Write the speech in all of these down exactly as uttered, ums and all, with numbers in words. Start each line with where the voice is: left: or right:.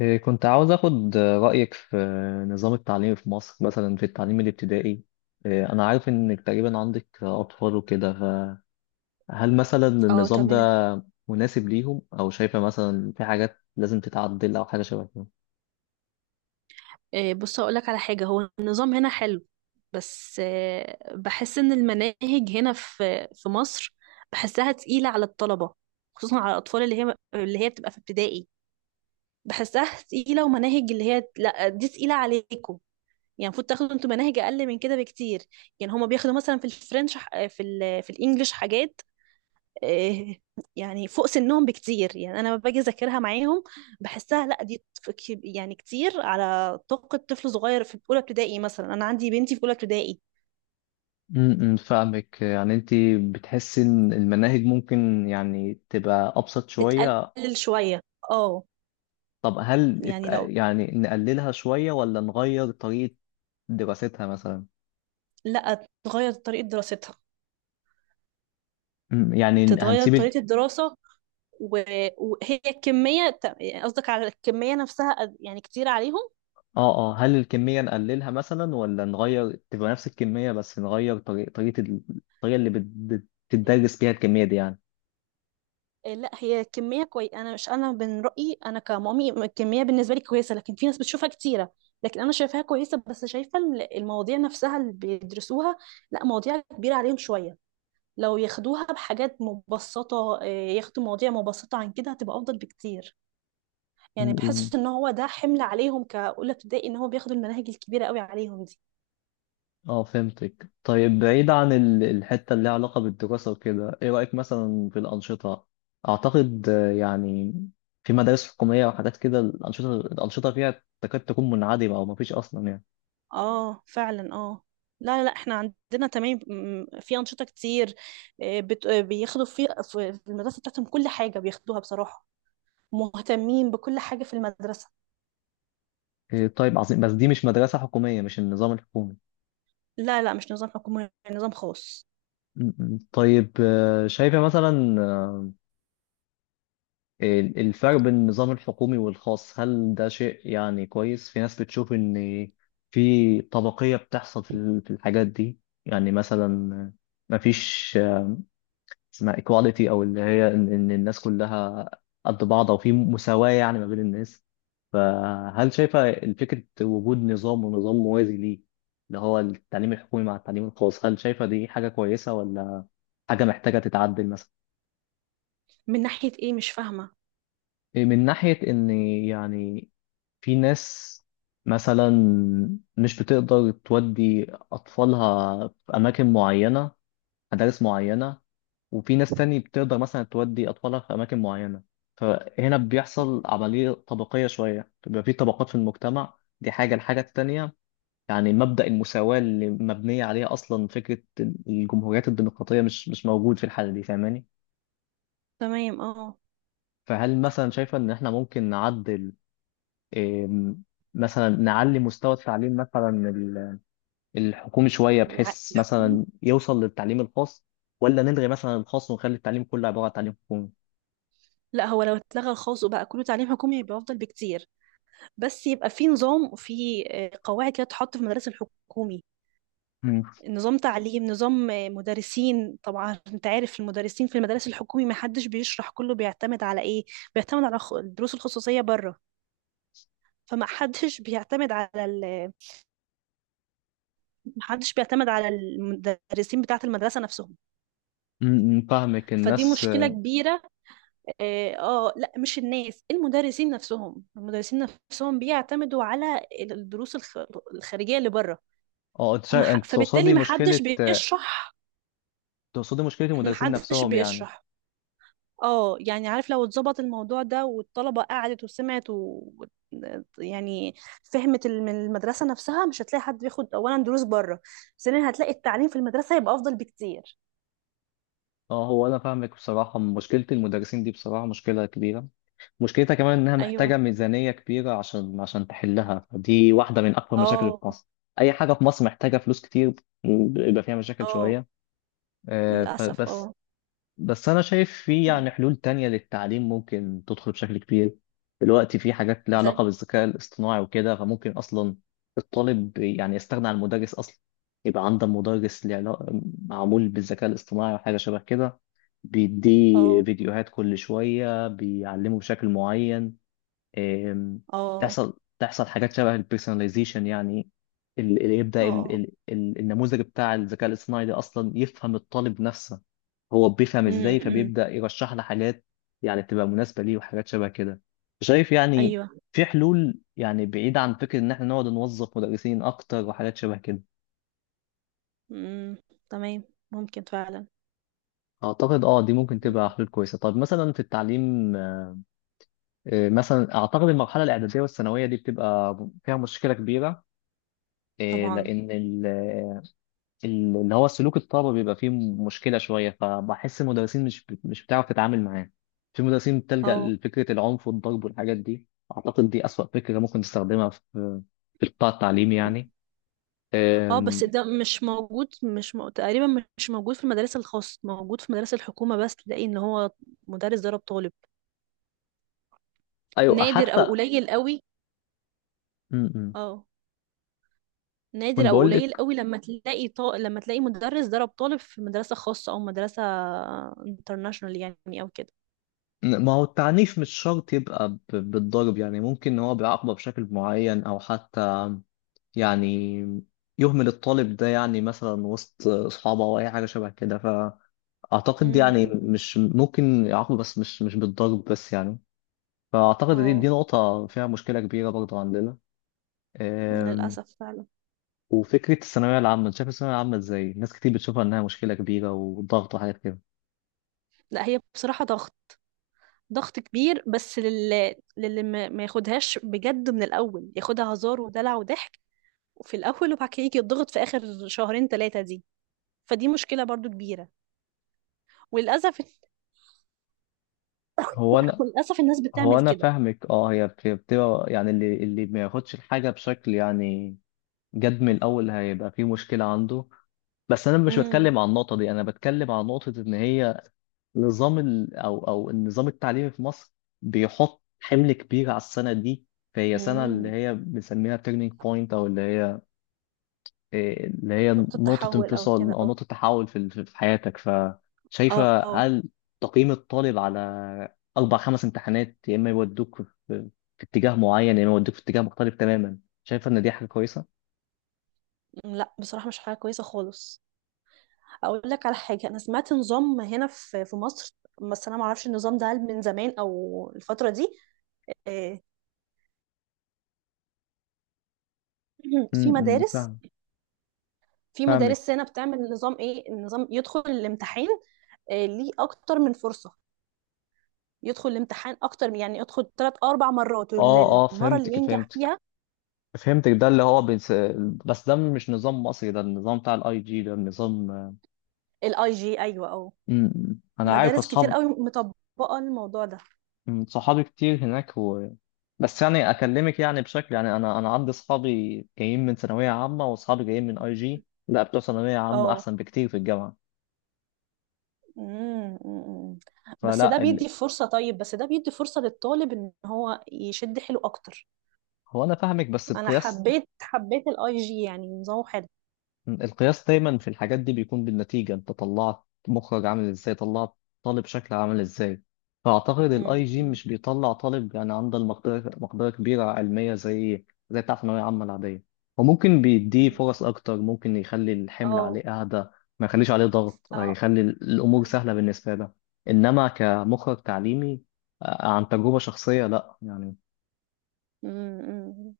left: إيه، كنت عاوز أخد رأيك في نظام التعليم في مصر، مثلا في التعليم الابتدائي. إيه، أنا عارف إنك تقريبا عندك أطفال وكده، فهل مثلا
right: اه
left: النظام ده
right: تمام.
left: مناسب ليهم، أو شايفة مثلا في حاجات لازم تتعدل أو حاجة شبه كده؟
right: آه، بص هقولك على حاجة، هو النظام هنا حلو. بس آه، بحس ان المناهج هنا في في مصر، بحسها تقيلة على الطلبة، خصوصا على الأطفال اللي هي اللي هي بتبقى في ابتدائي. بحسها تقيلة، ومناهج اللي هي، لا دي تقيلة عليكم. يعني المفروض تاخدوا انتوا مناهج أقل من كده بكتير. يعني هما بياخدوا مثلا في الفرنش، ح- في ال في الإنجليش حاجات، إيه، يعني فوق سنهم بكتير. يعني انا لما باجي اذاكرها معاهم بحسها، لا دي ط- ك- يعني كتير على طاقة طفل صغير في اولى ابتدائي. مثلا انا عندي بنتي في اولى ابتدائي.
left: امم فاهمك، يعني انت بتحسي ان المناهج ممكن يعني تبقى ابسط شوية.
right: تتقلل شوية، اه.
left: طب هل ات-
right: يعني لو،
left: يعني نقللها شوية ولا نغير طريقة دراستها مثلا؟
right: لا تغير طريقة دراستها.
left: أمم، يعني
right: تتغير
left: هنسيب.
right: طريقة الدراسة. و- وهي الكمية، ت- يعني قصدك على الكمية نفسها؟ قد- يعني كتير عليهم.
left: اه اه، هل الكمية نقللها مثلا، ولا نغير تبقى نفس الكمية بس نغير طريقة طريقة ال- الطريقة اللي بت- بت- بتدرس بيها الكمية دي يعني.
right: آه، لا هي كمية كويس، أنا مش، أنا من رأيي، أنا كمامي الكمية بالنسبة لي كويسة، لكن في ناس بتشوفها كتيرة. لكن أنا شايفاها كويسة، بس شايفة ال- المواضيع نفسها اللي بيدرسوها، لا، مواضيع كبيرة عليهم شوية. لو ياخدوها بحاجات مبسطة، آه، ياخدوا مواضيع مبسطة عن كده، هتبقى أفضل بكتير.
left: م-
right: يعني
left: م.
right: بحس إن هو ده حمل عليهم كأولى ابتدائي، إن هو بياخدوا المناهج الكبيرة قوي عليهم دي.
left: اه فهمتك. طيب بعيد عن ال- الحتة اللي لها علاقة بالدراسة وكده، ايه رأيك مثلا في الأنشطة؟ أعتقد آه، يعني في مدارس حكومية وحاجات كده، الأنشطة الأنشطة فيها تكاد تكون منعدمة أو مفيش أصلا يعني.
right: اه فعلا، اه. لا لا، احنا عندنا تمام، م- في انشطه كتير. آه، بت... آه، بياخدوا في في في المدرسه بتاعتهم كل حاجه بياخدوها بصراحه. مهتمين بكل حاجه في المدرسه.
left: إيه، طيب عظيم، بس دي مش مدرسة حكومية، مش النظام الحكومي.
right: لا لا، مش نظام حكومي، نظام خاص.
left: م- م. طيب آه، شايفة مثلا ال- الفرق بين النظام الحكومي والخاص، هل ده شيء يعني كويس؟ في ناس بتشوف إن في طبقية بتحصل في ال- في الحاجات دي. يعني مثلا مفيش اسمها إكواليتي، أو اللي هي إن إن الناس كلها قد بعض، أو في مساواة يعني ما بين الناس. فهل شايفة فكرة وجود نظام ونظام موازي ليه، اللي هو التعليم الحكومي مع التعليم الخاص، هل شايفة دي حاجة كويسة، ولا حاجة محتاجة تتعدل مثلا؟
right: من ناحيه ايه؟ مش فاهمه.
left: من ناحية إن يعني في ناس مثلا مش بتقدر تودي أطفالها في أماكن معينة، مدارس معينة، وفي ناس تاني بتقدر مثلا تودي أطفالها في أماكن معينة، فهنا بيحصل عملية طبقية شوية، بيبقى في طبقات في المجتمع. دي حاجة. الحاجة التانية، يعني مبدأ المساواة اللي مبنية عليها أصلا فكرة الجمهوريات الديمقراطية، مش مش موجود في الحالة دي، فاهماني؟
right: تمام، اه.
left: فهل مثلا شايفة إن إحنا ممكن نعدل، إيه، مثلا نعلي مستوى التعليم مثلا الحكومي شوية
right: الع-
left: بحيث
right: الحكومي.
left: مثلا يوصل للتعليم الخاص، ولا نلغي مثلا الخاص ونخلي التعليم كله عبارة عن تعليم حكومي؟
right: لا هو لو اتلغى الخاص وبقى كله تعليم حكومي يبقى افضل بكتير، بس يبقى في نظام، وفي آه، قواعد كده تحط في المدرسه الحكومي.
left: مم.
right: نظام تعليم، نظام مدرسين. طبعا انت عارف المدرسين في المدارس الحكومي ما حدش بيشرح، كله بيعتمد على ايه، بيعتمد على خ- الدروس الخصوصية بره. فما حدش بيعتمد على ال... ما حدش بيعتمد على المدرسين بتاعة المدرسة نفسهم.
left: مم، فاهمك.
right: فدي
left: الناس،
right: مشكلة كبيرة. اه، آه، لا مش الناس، المدرسين نفسهم المدرسين نفسهم بيعتمدوا على الدروس الخ... الخارجية اللي بره.
left: اه انت
right: فما
left: شا-
right: ح...
left: انت
right: فبالتالي
left: تقصدي
right: ما
left: مشكلة
right: حدش
left: آه،
right: بيشرح
left: تقصدي مشكلة
right: ما
left: المدرسين
right: حدش
left: نفسهم يعني.
right: بيشرح. اه يعني عارف، لو اتظبط الموضوع ده والطلبة قعدت وسمعت و... يعني فهمت، ال- من المدرسة نفسها، مش هتلاقي حد بياخد أولا دروس بره. ثانيا هتلاقي التعليم في المدرسة هيبقى أفضل بكتير.
left: اه، هو انا فاهمك، بصراحة مشكلة المدرسين دي بصراحة مشكلة كبيرة. مشكلتها كمان انها
right: أيوه.
left: محتاجة ميزانية كبيرة عشان عشان تحلها، دي واحدة من اكبر مشاكل في
right: اه.
left: مصر. اي حاجة في مصر محتاجة فلوس كتير، ويبقى فيها مشاكل
right: اه.
left: شوية. آه،
right: للأسف،
left: فبس
right: اه.
left: بس انا شايف في يعني حلول تانية للتعليم ممكن تدخل بشكل كبير. دلوقتي في حاجات لها
right: زي.
left: علاقة بالذكاء الاصطناعي وكده، فممكن اصلا الطالب يعني يستغنى عن المدرس اصلا. يبقى عنده مدرس ليه علاقة، معمول بالذكاء الاصطناعي وحاجة شبه كده، بيديه
right: اه،
left: فيديوهات كل شوية بيعلمه بشكل معين. أم،
right: اه،
left: تحصل تحصل حاجات شبه البيرسوناليزيشن يعني، اللي يبدأ ال-
right: اه.
left: ال- ال- النموذج بتاع الذكاء الاصطناعي ده اصلا يفهم الطالب نفسه، هو بيفهم ازاي،
right: أمم.
left: فبيبدأ يرشح لي حاجات يعني تبقى مناسبة ليه وحاجات شبه كده. شايف يعني
right: أيوه.
left: في حلول يعني بعيدة عن فكرة ان احنا نقعد نوظف مدرسين اكتر وحاجات شبه كده.
right: أمم، تمام، ممكن فعلا.
left: اعتقد اه دي ممكن
right: أمم.
left: تبقى حلول كويسة. طب مثلا في التعليم، آه، مثلا اعتقد المرحلة الاعدادية والثانوية دي بتبقى فيها مشكلة كبيرة. آه،
right: طبعا.
left: لان ال- ال- اللي هو سلوك الطلبة بيبقى فيه مشكلة شوية، فبحس المدرسين مش بت- مش بتعرف تتعامل معاه. في مدرسين بتلجأ
right: اه.
left: لفكرة العنف والضرب والحاجات دي. أعتقد دي أسوأ فكرة ممكن تستخدمها في في القطاع التعليمي يعني.
right: اه.
left: أم،
right: بس ده مش موجود، مش م... تقريبا مش موجود في المدارس الخاصة، موجود في مدارس الحكومة، بس تلاقي ان هو مدرس ضرب طالب.
left: أيوة
right: نادر او
left: حتى.
right: قليل قوي.
left: م- م.
right: اه. نادر
left: كنت
right: او
left: بقول لك،
right: قليل قوي لما تلاقي ط... لما تلاقي مدرس ضرب طالب في مدرسة خاصة او مدرسة انترناشونال يعني او كده.
left: إن- ما هو التعنيف مش شرط يبقى ب- بالضرب يعني. ممكن إن هو بيعاقبه بشكل معين، أو حتى يعني يهمل الطالب ده يعني مثلا وسط أصحابه أو أي حاجة شبه كده. اعتقد يعني
right: امم.
left: مش ممكن يعاقبوا بس، مش مش بالضرب بس يعني. فاعتقد دي دي
right: اه.
left: نقطة فيها مشكلة كبيرة برضه عندنا. أم،
right: للأسف فعلا.
left: وفكرة الثانوية العامة، انت شايف الثانوية العامة ازاي؟ ناس كتير بتشوفها انها مشكلة كبيرة وضغط وحاجات كده.
right: لا هي بصراحة ضغط، ضغط كبير. بس لل... للي ما ما ياخدهاش بجد من الأول، ياخدها هزار ودلع وضحك في الأول، وبعد كده يجي يتضغط في آخر شهرين ثلاثة دي. فدي مشكلة برضو كبيرة، وللأسف.
left: هو انا
right: وللأسف الناس
left: هو
right: بتعمل
left: انا
right: كده.
left: فاهمك. اه هي بت- بتبقى يعني، اللي اللي ما ياخدش الحاجة بشكل يعني جد من الاول هيبقى فيه مشكلة عنده. بس انا مش
right: امم.
left: بتكلم عن النقطة دي، انا بتكلم عن نقطة ان هي نظام ال... او او النظام التعليمي في مصر بيحط حمل كبير على السنه دي. فهي سنه اللي
right: امم.
left: هي بنسميها تيرنينج بوينت، او اللي هي إيه، اللي هي
right: نقطة
left: نقطه
right: تحول أو
left: انفصال
right: كده
left: او
right: أو،
left: نقطه تحول في ال- في حياتك.
right: اه،
left: فشايفه
right: آه.
left: هل تقييم الطالب على أربع خمس امتحانات، يا اما يودوك في في اتجاه معين، يا اما يودوك في اتجاه مختلف تماما، شايفه ان دي حاجه كويسه؟
right: أمم، لا بصراحة مش حاجة كويسة خالص. أقول لك على حاجة، أنا سمعت نظام هنا في في مصر، بس أنا معرفش النظام ده هل من زمان أو الفترة دي. آه، في
left: امم
right: مدارس
left: فاهم
right: في
left: فاهمك
right: مدارس هنا بتعمل نظام. إيه النظام؟ يدخل الامتحان آه، ليه أكتر من فرصة، يدخل الامتحان أكتر، يعني يدخل ثلاث أربع مرات،
left: اه اه
right: والمرة اللي
left: فهمتك
right: ينجح
left: فهمتك
right: فيها.
left: فهمتك ده اللي هو بس، بس ده مش نظام مصري، ده النظام بتاع الاي جي، ده النظام.
right: الاي جي، ايوه، اه.
left: مم. انا عارف
right: مدارس كتير
left: اصحاب،
right: قوي مطبقة الموضوع ده.
left: مم، صحابي كتير هناك، و... بس يعني اكلمك يعني بشكل يعني، انا انا عندي اصحابي جايين من ثانويه عامه واصحابي جايين من آي جي، لا بتوع ثانويه عامه
right: اه.
left: احسن بكتير في الجامعه.
right: مم، مم. بس ده
left: فلا ال...
right: بيدي فرصة طيب، بس ده بيدي فرصة للطالب ان هو يشد حيله اكتر.
left: هو انا فاهمك بس
right: انا
left: بقياس،
right: حبيت حبيت الاي جي، يعني نظامه حلو.
left: القياس دايما في الحاجات دي بيكون بالنتيجة. انت طلعت مخرج عامل ازاي، طلعت طالب شكل عامل ازاي. فأعتقد الاي
right: مم،
left: جي
right: مم،
left: مش بيطلع طالب يعني عنده المقدرة، مقدرة كبيرة علمية زي زي بتاع ثانوية عامة العادية. وممكن بيديه
right: مم.
left: فرص أكتر، ممكن يخلي الحمل
right: اه
left: عليه أهدى، ما يخليش عليه ضغط،
right: اه،
left: يخلي الأمور
right: فعلا.
left: سهلة بالنسبة له. إنما كمخرج تعليمي، آه، عن تجربة شخصية لأ يعني.
right: مم، مم.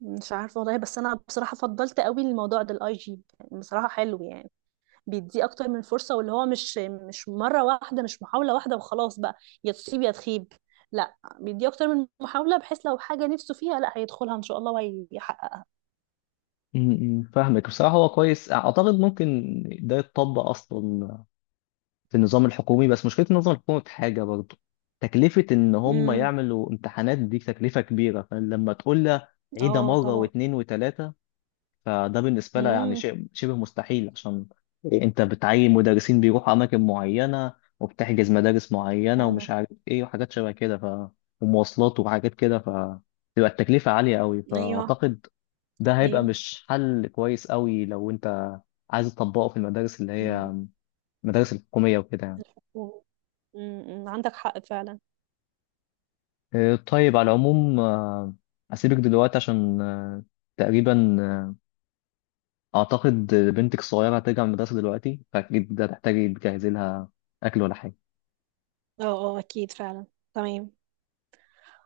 right: مش عارفة والله، بس انا بصراحة فضلت قوي الموضوع ده الاي جي، بصراحة حلو يعني. بيديه اكتر من فرصه، واللي هو مش مش مره واحده، مش محاوله واحده، وخلاص بقى يا تصيب يا تخيب. لا بيديه اكتر من محاوله، بحيث لو حاجه نفسه فيها، لا هيدخلها ان شاء الله وهيحققها.
left: م- م، فاهمك. بصراحة هو كويس، أعتقد ممكن ده يتطبق أصلا في النظام الحكومي. بس مشكلة النظام الحكومي في حاجة برضه، تكلفة إن هم
right: امم.
left: يعملوا امتحانات دي تكلفة كبيرة. فلما تقول لها عيدها
right: اه،
left: مرة
right: طبعا.
left: واتنين وتلاتة، فده بالنسبة لها يعني
right: امم،
left: شيء شبه مستحيل، عشان أنت بتعين مدرسين بيروحوا أماكن معينة، وبتحجز مدارس معينة
right: فعلا.
left: ومش عارف إيه وحاجات شبه كده، ف ومواصلات وحاجات كده، فتبقى التكلفة عالية قوي.
right: ايوه.
left: فأعتقد ده هيبقى
right: ايوه.
left: مش حل كويس قوي لو أنت عايز تطبقه في المدارس اللي هي المدارس الحكومية وكده يعني.
right: امم، عندك حق فعلا.
left: آه، طيب على العموم، آه، أسيبك دلوقتي عشان آه، تقريبا آه، أعتقد بنتك الصغيرة هترجع من المدرسة دلوقتي، فأكيد هتحتاجي تجهزي لها أكل ولا حاجة.
right: اه، اه، اكيد فعلا. تمام.